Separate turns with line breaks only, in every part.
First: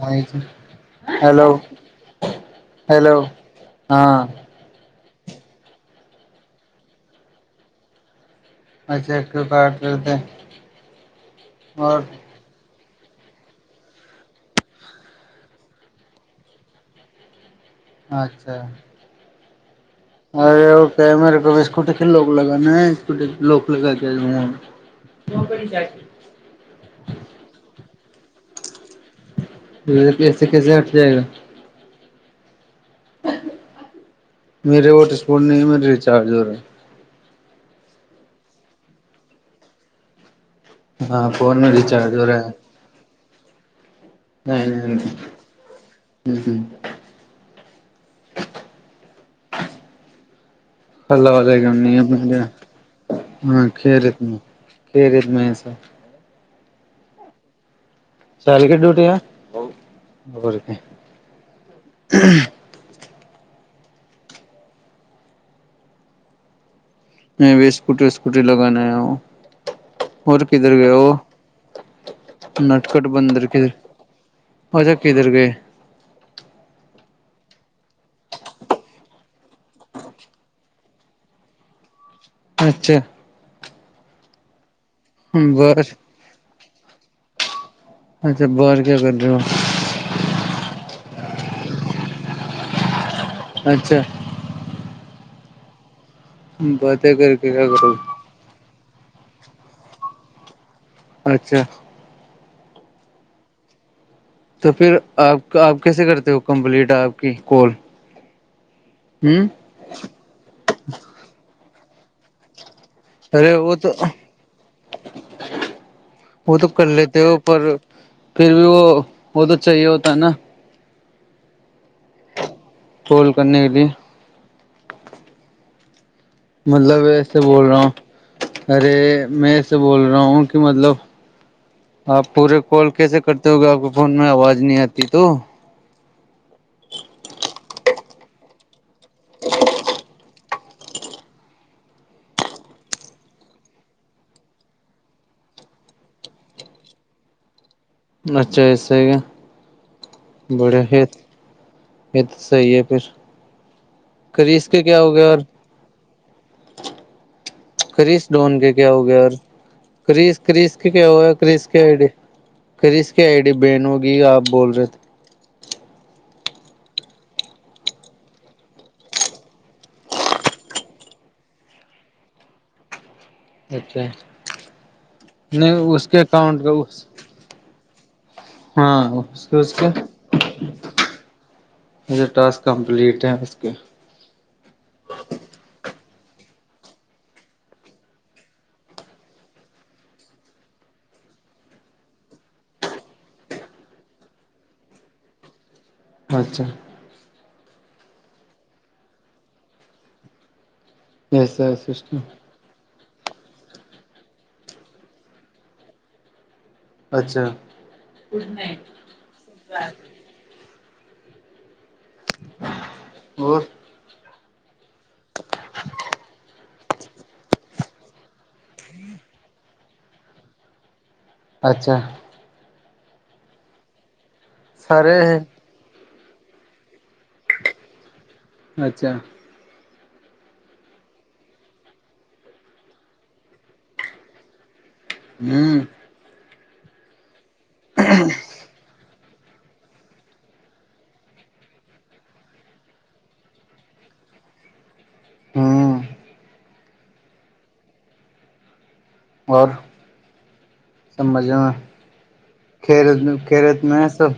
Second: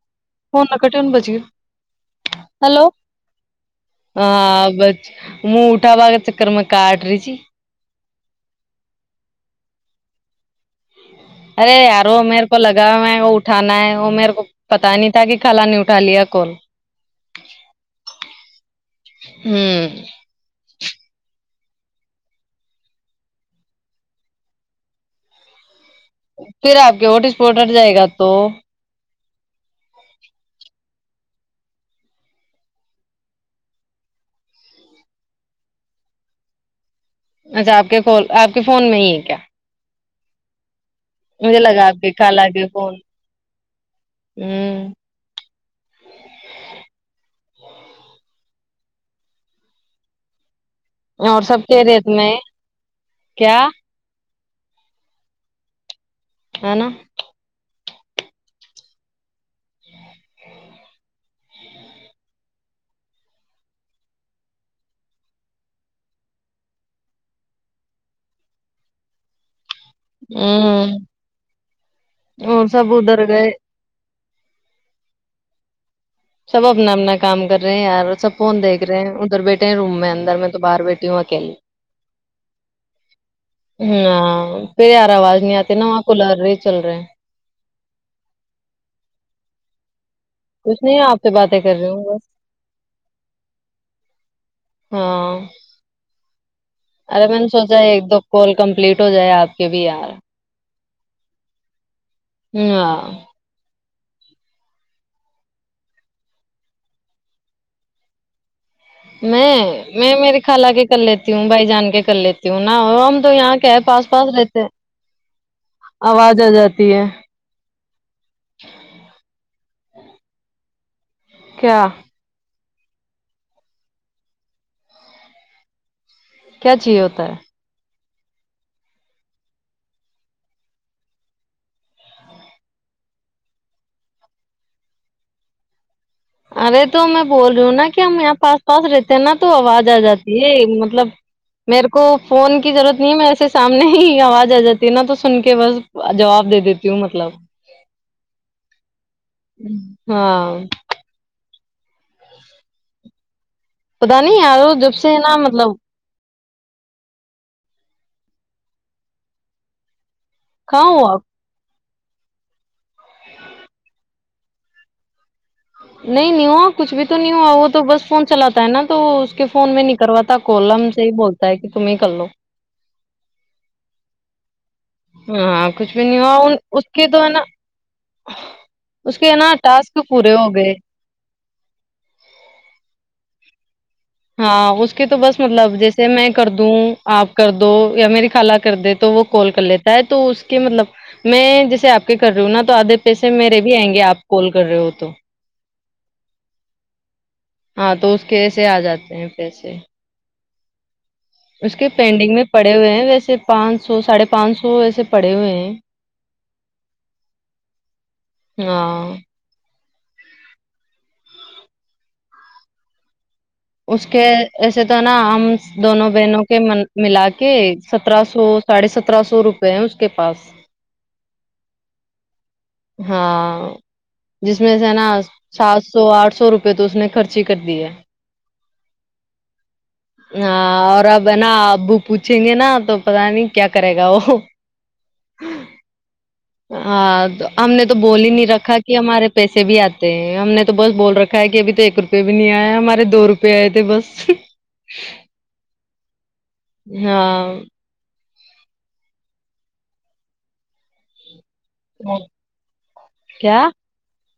[inaudible] hello hello
ہاں بچ م اٹھا بغگر چکر میں کاٹریچ
اچھا ایک کاٹتے
ارے یارو امیر کو لگا میں وہ اٹھانا ہے وہ میرے کو پتا نہیں تھا کہ کھال نہیں اٹھا لیا کون
اچھا
ہوں
ارے وہ کیا ہے میرے کوبھی اسکوٹی کے لوک لگانا ہے اسکوٹی لوک لگا نکری
پھر آپ کے ہوٹ اسپٹٹ ہٹ جائے گا تو
مے ایسے کیسے ہٹ جائے گا میرے ہاٹ سپاٹ نہیں میر ریچارج
اچھا آپ کے کول آپ کے فون میں ہی ہے کیا
ہے ہاں فون
مجھے
میں
لگا آپ کے
ریچارج ہو
خالہ
رہا ہے
کے فون
نہیں نہیں
ہوں
نہیں
اور سب خیریت میں کیا
خیریت خیریت میں سب
ہے نا
شالک ڈٹ میں بھی اسکوٹی و اسکوٹی لگانے آ ہوں اور کدھر گئے
ہوں
وہ
اور سب
نٹکٹ
ادھر
بندر
گئے
کدھر ہوز کدھر گئے
سب اپنا اپنا کام کر رہے ہیں یار سب فون دیکھ رہے ہیں ادھر بیھے ہیں روم میں اندر میں تو باہر بیٹھی ہوں اکیلے
اچھا
ہاں پھر یار آواز نہیں آتی نا
باہر
وہاں کولر رہے چل رہے ہیں
اچھا باہر کیا کر رہی ہو
کچھ نہیں ہے آپ سے باتیں کر رہی ہوں بس
اچھا
ہاں
باتیں
ارے
کر
میں نے
کے کیا
سوچا ہے
کرو
ایک دو کال کمپلیٹ ہو جائے آپ کے بھی یار
اچھا
ہ [unintelligible] [inaudible]
تو پھر آپ آپ کیسے کرتے ہو کمپلیٹ آپ کی کال ہوں
میں میں میری خال کے کر لیتی ہوں بھائی جان کے کر لیتی ہوں نا وہ ہم تو
ارے
یہاں
وہ
کیا
تو
پاس پاس رہتے ہیں آواز آ
وہ تو کر
جاتی ہے
لیتے ہو پر پھر بھی وہ وہ تو چاہیے ہوتا ہے نا
کیا
پول کرنے کے لیے
کیا چاہیے
مطلب
ہوتا
ایسے
ہے
بول رہا ہوں ارے میں ایسے بول رہا ہوں کہ مطلب آپ پورے کال کیسے کرتے ہو گے آپ کو فون میں آواز نہیں آتی تو
ارے تو میں بول رہی ہوں نا کہ ہم یہاں پاس پاس رہتے ہیں نا تو آواز آ جاتی ہے مطلب میرے کو فون کی ضرورت نہیں ہے مے سامنے ہی آواز آ جاتی ہے نا تو سن کے بس جواب دے دیتی ہوں مطلب
اچھا ایسے ہی کیا
ہاں
بڑے ہی تو صی ہے پھر
پتا نہیں ارو
کریس کے
جب
کیا
سے
ہو
ہے
گیا
نا
اور
مطلب
کرس ڈون کے کیا ہو گیا اور کرس کرس کے کیا ہوا کرس کیا آئیڈ کریش کی آئی ڈی بین ہوگی آپ بول رہے تھے
نہیں نہیں ہوا کچھ بھی تو نہیں ہوا وہ تو بس فون چلاتا ہے نا تو اس کے فون میں نہیں کرواتا کولم سے ہی بولتا ہے کہ تم کرلو
اچھا
ہاں
نہیں
کچھ بھی
اس کے
ہوا ان-
اکاؤنٹ کا
اس کے تو ہے نا اس
ہاں
کے ہے نا
کیا
ٹاسک پورے ہو گئے
مجھے ٹاسک کمپلیٹ ہے اس کے
ہاں اس کے تو بس مطلب جیسے میں کر دوں آپ کر دو یا میری خالہ کر دے تو وہ کال کر لیتا ہے تو اس کے مطلب میں جیسے آپ کے کر رہی ہوں نا تو آدھے پیسے میرے بھی آئیں گے آپ کال کر رہے ہو تو
اچھا
ہاں تو اس کے ایسے آ جاتے ہیں پیسے
ایسا
اس
ہے
کے
سسٹم
پینڈنگ میں پڑے ہوئے ہیں ویسے پانچ سو ساڑھے پانچ سو ویسے پڑے ہوئے ہیں
اچھا
ہاں
اور
اس کے ایسے تو نا ہم دونوں بہنوں کے م ملا کے سترہ سو ساڑھے سترہ سو روپے ہیں اس کے پاس
اچھا
ہاں جس میں سے نا
سارے ہے
سات سو آٹھ سو روپئے تو اس نے خرچ ہی کر دی ہے
اچھا
ہاں اور اب ہے نا ابو پوچھیں گے نا تو پتا نہیں کیا کرے گا وہ
ہوں
ہاں ہم نے تو بول ہی نہیں رکھا کہ ہمارے پیسے بھی آتے ہیں ہم نے تو بس بول رکھا ہے کہ ابھی تو ایک روپئے بھی نہیں آئے ہمارے دو روپئے آئے تھے بس
ہاں
ہاں
اور سب مجے میں کھیرت میں
کیا
خیریت میں ہے سب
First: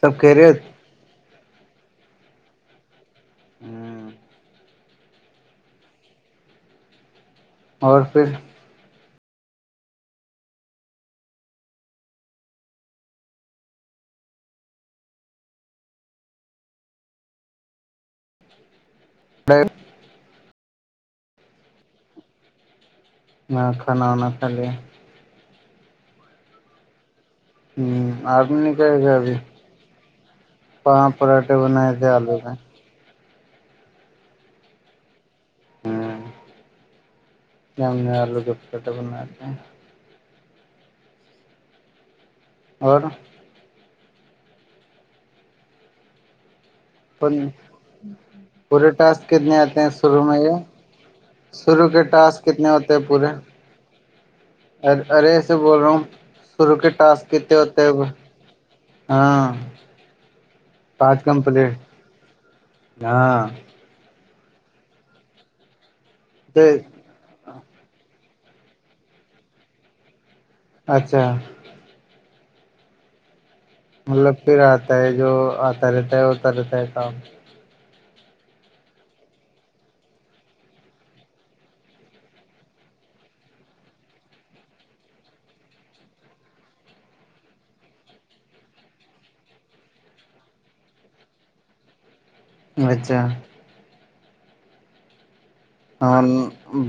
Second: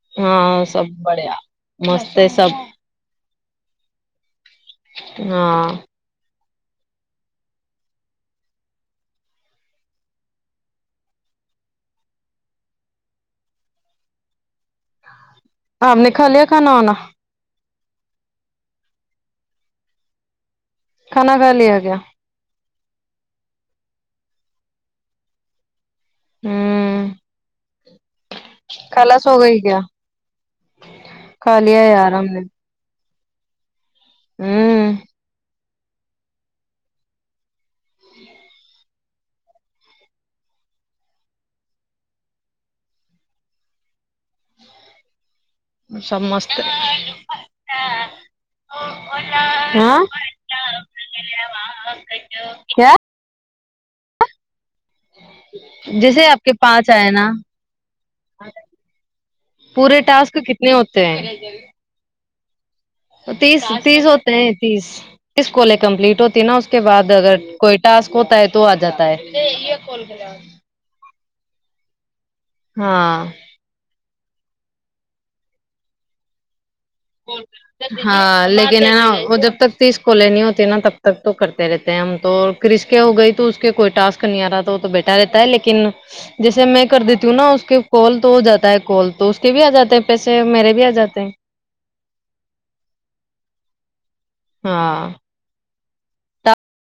سب
ہاں
خیریت
سب بڑھیا مست ہے سب
ہوں
ہاں
اور پھر
آپ نے کھا لیا کھانا آنا
[unintelligible]
کھانا کھا لیا کیا
ہاں کھانا وانا کہا لیا
ہوں
ہ اپنے نہی کھائے کیا
خلاص
ابھی
ہو گئی کیا
پا پراٹھے
کھا لیا
بنائے تھے
یار ہم
آلو
نے
پ
ہوں
ہاں میںنے الو کے پراٹھے بنائے تھے اور
سب مست ہے
پورے ٹاسک کتنے آتے ہیں
ہاں
شروع میں یہ شروع کے ٹاسک کتنے ہوتے
کیا
ہیں پورے ارے ارے ایسے بول رہا ہوں
جیسے آپ
شرو کے
پانچ آئے
ٹاسک
نا
کتنے ہوتے ہاں
پورے ٹاسک کتنے ہوتے ہیں
پانچ کمپلیٹ ہاں
تیس تیس ہوتے ہیں تیس تیس کوال کمپلیٹ ہوتی ہے نا
تو
اس کے بعد اگر کوئی ٹسک ہوتا ہے تو آ جاتا ہے [unintelligible]
اچھا
ہاں
مطلب پھر آتا ہے جو آتا رہتا ہے ہوتا رہتا ہے کام
ہاں لیکن ہے نا وہ جب تک تیس کل نہی ہوتی نا تب تک تو کرتے رہتے ہیں ہم تو کرس کے ہو گئی تو اس کے کوئی ٹسک نہیں آ رہا تھا وہ تو بیٹا رہتا ہے لیکن جیسے میں کر دیتی ہوں نا اس کے کال تو ہو جاتا ہے کال تو اس کے بھی آ جاتے ہیں پیسے میرے بھی آ جاتے ہیں
اچھا
ہاں
ت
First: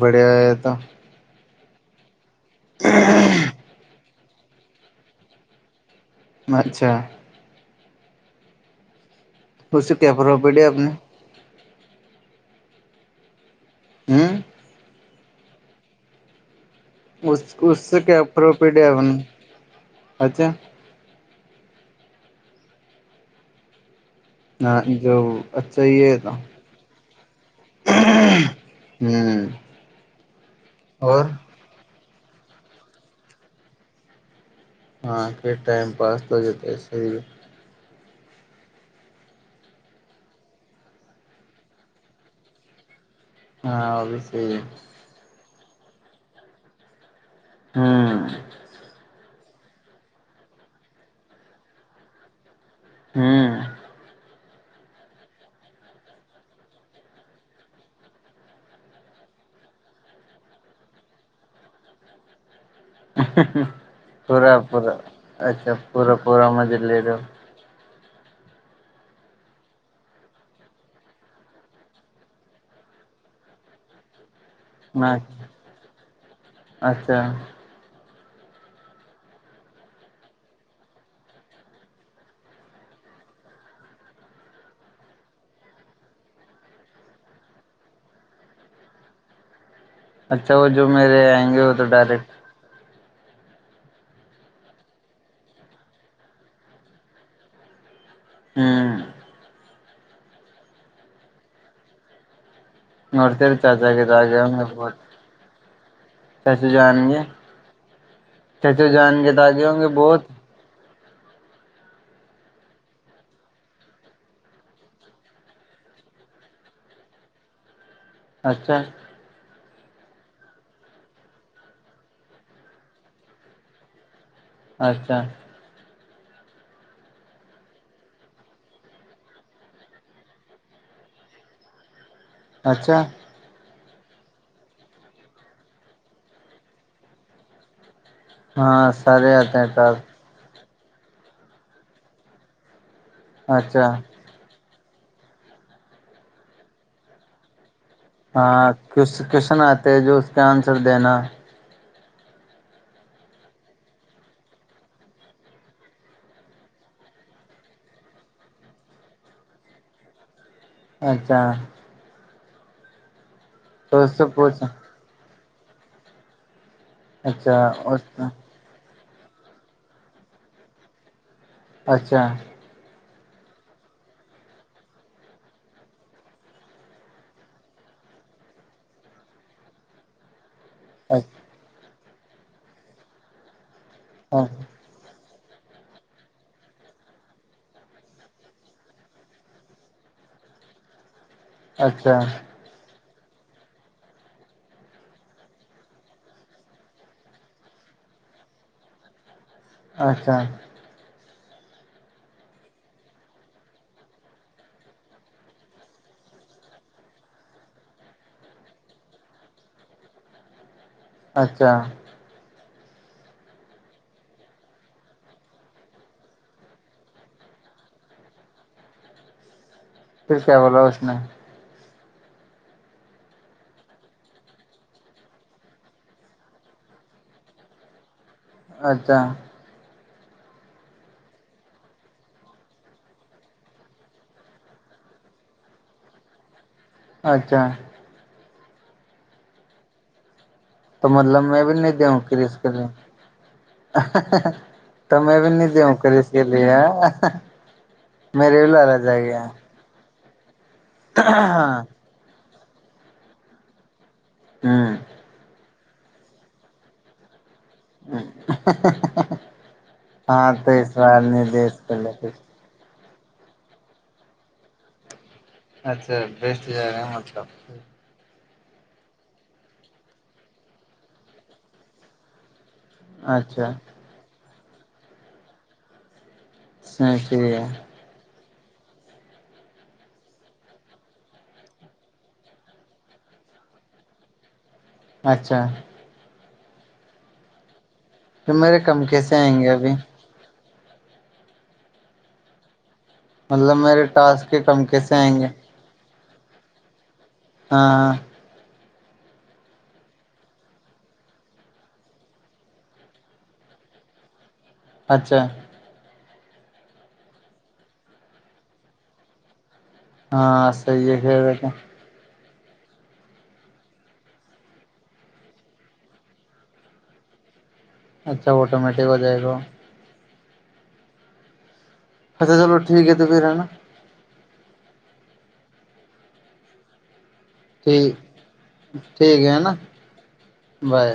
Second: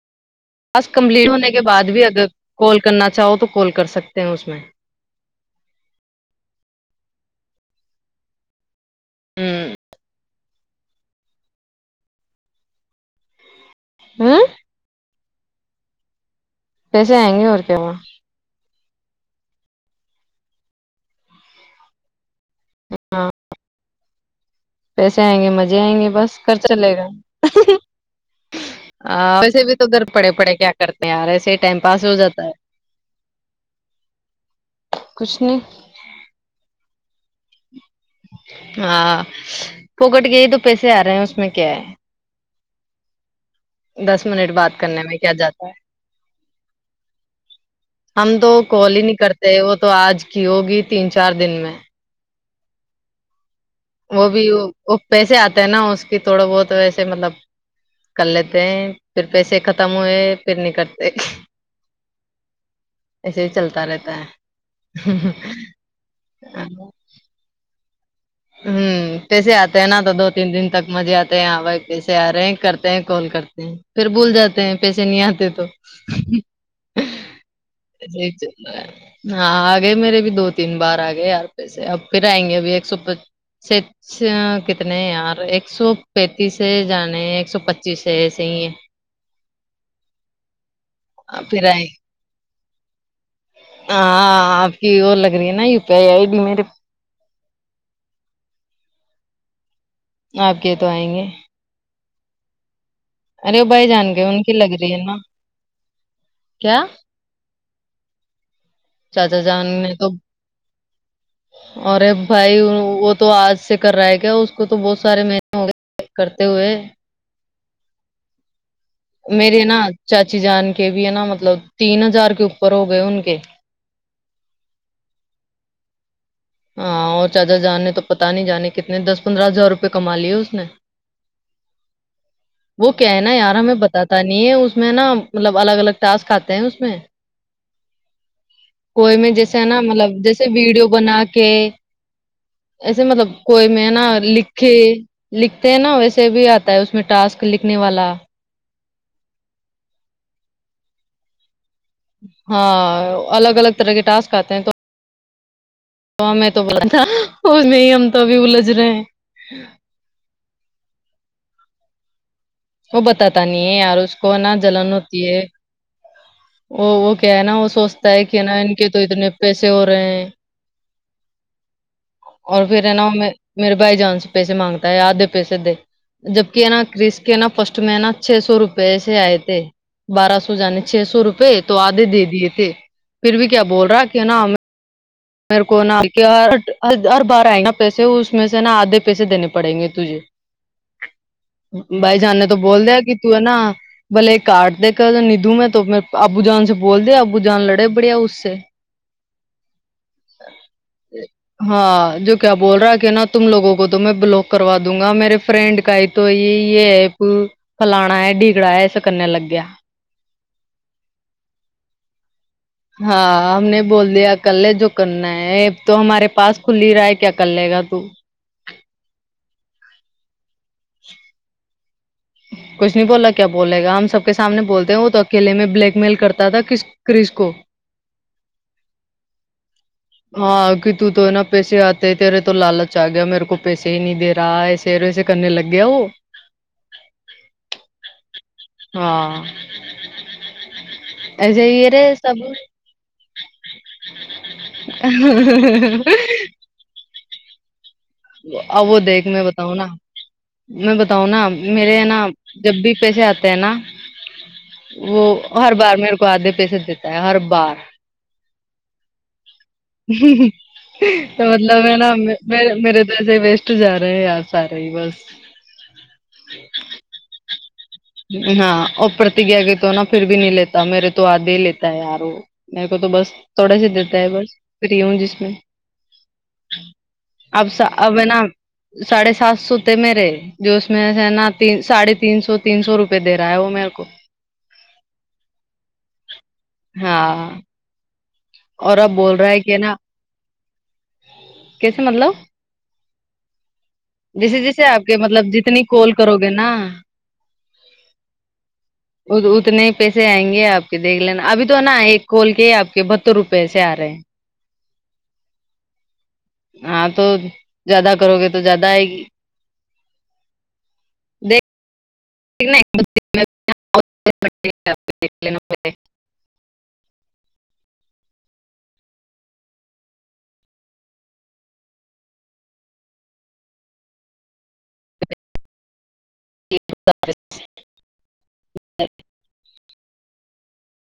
بڑیا
بس کمپلیٹ ہونے کے بعد بھی اگر کال کرنا چاہو تو کال کر سکتے ہیں اس میں
اچھا
ہوں
اس سے کیا پراپرٹی ہے آپ نے ہوں
پیسے آئیں
اس
گے اور
اس
ہوا
سے کیا پروفٹ ہے اچھا
ہاں
ہاں جو
پیسے آئیں گے مزے
اچھا
آئیں گے
یہ تھا
بس خر چلے گا
ہوں
ویسے بھی تو ادھر پڑے پڑے کیا کرتے ہیں
اور
ار ایسی ٹائم پاس ہو جات ہے
ہاں
کچھ
کے
نہیں
ٹائم پاس ہو جتے اس
ہاں پکٹ گ ہی تو پیسے آ رہے ہیں اس میں کیا ہے
ہاں بھی
دس منٹ
صحیح
بات کرنے میں کیا جاتا ہے ہم
ہوں
تو کال ہی نہیں کرتے وہ تو آج کی ہوگی تین چار دن میں
ہوں
وہ بھی پیسے آتے ہیں نا اس کی تھوڑا بہت ویسے مطلب کر لیتے ہیں پھر پیسے ختم ہوئے پھر نہیں کرتے
اچ
ایسے ہی چلتا رہتا ہے
پورا پورا اچھا پورا پورا مزے لے دوو
ہوں کیسے آتے ہیں نا تو دو تین دن تک مزے آتے ہیں یہاں بائی کیسے آ رہے ہیں کرتے ہیں کال کرتے ہیں پھر بول جاتے ہیں پیسے
نہ
نہیں آتے تو
اچھا
جی ہاں آ گئے میرے بھی دو تین بار آ گئے یار پیس سے اب پھر آئیں گے ابھی ایک سو س کتنے یار ایک سو پینتیس سے جانے ہیں ایک سو پچیس سے ایسے ہی ہے
اچھا وہ جو میرے
ہے
آئیں گے
پھر
وہ تو
آئے
ڈائریکٹ
ہاں آپ کی اور لگ رہی ہے نا U P I I D میرے
ہوں
آپ یہ تو آئیں گے
اور پھر
ارے بھائی
چاچا کے ج
جان
آ گئے
ان کی
ہوں گے
لگ
بہت
رہی ہے نا
کیسے
کیا
جائیں گے چچے جان گے
چاچا
تو آگے
جان
ہوں گے بہت
اور بھائی وہ تو آج سے کر رہا ہے کیا اس کو تو بہت سارے مہینے ہو گئے یک کرتے ہوئے
اچھا
میرے نا چاچی جان کے بھی ہے نا مطلب تین ہزار کے اوپر ہو گئے ان کے
اچھا
ہاں اور چاچا جان نے تو پتا نہیں جانے کتنے دس پندرہ ہزار روپئے کما لیے اس نے
ج
وہ کیا ہے نا یار ہمیں ب پتا نہیں ہے اس میں نا مطلب الگ الگ ٹسک آتے ہیں اس میں
ہاں
کوئی میں
سارے آتے
جیسے ہے
ہیں
نا
ٹاس
مطلب جیسے ویڈیو بنا کے ایسے مطلب کوئی
اچھا
میں نا لکھ لکھتے ہیں نا ویسے بھی آتا ہے اس میں ٹاسک لکھنے والا
ہاں کوشن آتے ہے جو اس کے آنسر دینا
ہاں الگ الگ طرح کے ٹسک آتے ہیں تو تو ہم میں تو بلا تھا وہ نہیں ہم تو ابھی الجھ رہے ہیں
اچھا
وہ بتاتا نہیں ہے یار
تو
اس
سے
کو نہ
پوچھ
جلن ہوتی ہے وہ وہ کیا ہے نا
اچھا
وہ سوچتا ہے
اچھا
کہ نا ان کے تو اتنے پیسے ہو رہے ہیں
اچھا
اور پھر ہے نا میں میرے بھائی جان سے پیسے مانگتا ہے یاد دے پیسے دے جبک ہے نا کرس کے نا فرسٹ میں ہے نا چھ سو روپے سے آئے تھے بارہ سو جانے چھ سو روپئے تو آدھے دے دیے تھے پھر بھی کیا بول رہا کہ نا ہمیں میرے کو نا ہر بارہ آئیں گا نا پیسے اس میں سے نا آدھے پیسے دینے پڑیں گے تجھے
اچھا
بھائی جاننے تو بول کہ ہے نا بلے کاٹ د کر ندوں میں تو ابو جان سے بول دے آبو جان لڑے بڑیا اس سے
اچھا
جی ہاں جو کیا بول رہا ہے کہ نا تم لوگوں کو تو میں بلاک کروا دوں گا میرے فرینڈ کا تو یہ یہ ہے پ فلانا ہے ڈگڑا ہے اس کرنے لگ گیا
اچھا
ہاں ہم نے بول دیا کر لے جو کرنا ہے اب تو ہمارے پاس کھ ہی رہا ہے کیا کر لے گا تو
پھر کیا بولاو اس نہیں
کچھ نہیں بولا کیا بولے گا ہم سب کے سامنے بولتے ہیں وہ تو اکیے میں بلیک میل کرتا تھا کس کرش کو
اچھا
ہاں کی تو تو ہے نا پیسے آتے تیرے تو لالچ آ گیا میرے کو پیسے ہی نہیں دے رہا ایس سیر اس سےےنے لگےؤ
اچھا
ہاں
تو مطلب میں
ایسے
بھی
ہی
نہیں
رے
دوں پری
سب
اس کے لیے تو میں بھی نہیں د ہ کرس کے لیے میرے بھی
اب
لارا
وہ
جائے
دیکھ میں
گیا
بتاؤں نا میں بتاؤں نا میرے نا جب بھی پیسے آتے ہیں نا
ہوں
وہ ہر بار میرے کو آدھے پیسے دیتا ہے ہر بار
[unintelligible] ہاں تو اس بار
تو
نہیں دے اس
مطلب ہے
کو
نا
لے
م
کے
میرے در ایسے ویسٹ جا رہے ہیں آپ سارے ہی بس
اچھا بیچ جائے گا مطلب
ہاں اور پرتیجیا کی تو نا پھر بھی نہیں لیتا میرے تو آد ہی لیتا ہے یار وہ میرے کو تو بس
اچھا
تھوڑا سے دیتا ہے بس فری ہوں جس میں
ہاں صحیح ہے
اب اب ہے نا ساڑھے سات سو تھے میرے جو اس میں سے نا ت ساڑھے تین سو تین سو روپئے رہا ہے وہ میرے کو
اچھا
ہاں
تو میرے
اور
کم
اب
کیسے
بول رہا
آئیں
ہے
گے
کہ
ابھی
نا کیسے مطلب
مطلب میرے ٹاسک کے
جیسے
کم
جیسے آپ
کیسے
کے
آئیں گے
مطلب جتنی کال کرو گے نا
ہاں ہاں
اتنے پیسے آئیں گے آپ کے دیکھ لینا ابھی تو نا ایک کول کے آپ کے ب س روپئے سے آ رہے ہیں
اچھا
ہاں تو زیادہ کرو گے تو زیادہ آئے گی
ہاں صحیح ہے ویسے
[unintelligible]
اچھا آٹومیٹک ہو جائے گا اچھا چلو ٹھیک ہے تو پھر ہے نا
[unintelligible]
ٹھیک ٹھیک ہے ہے نا بائے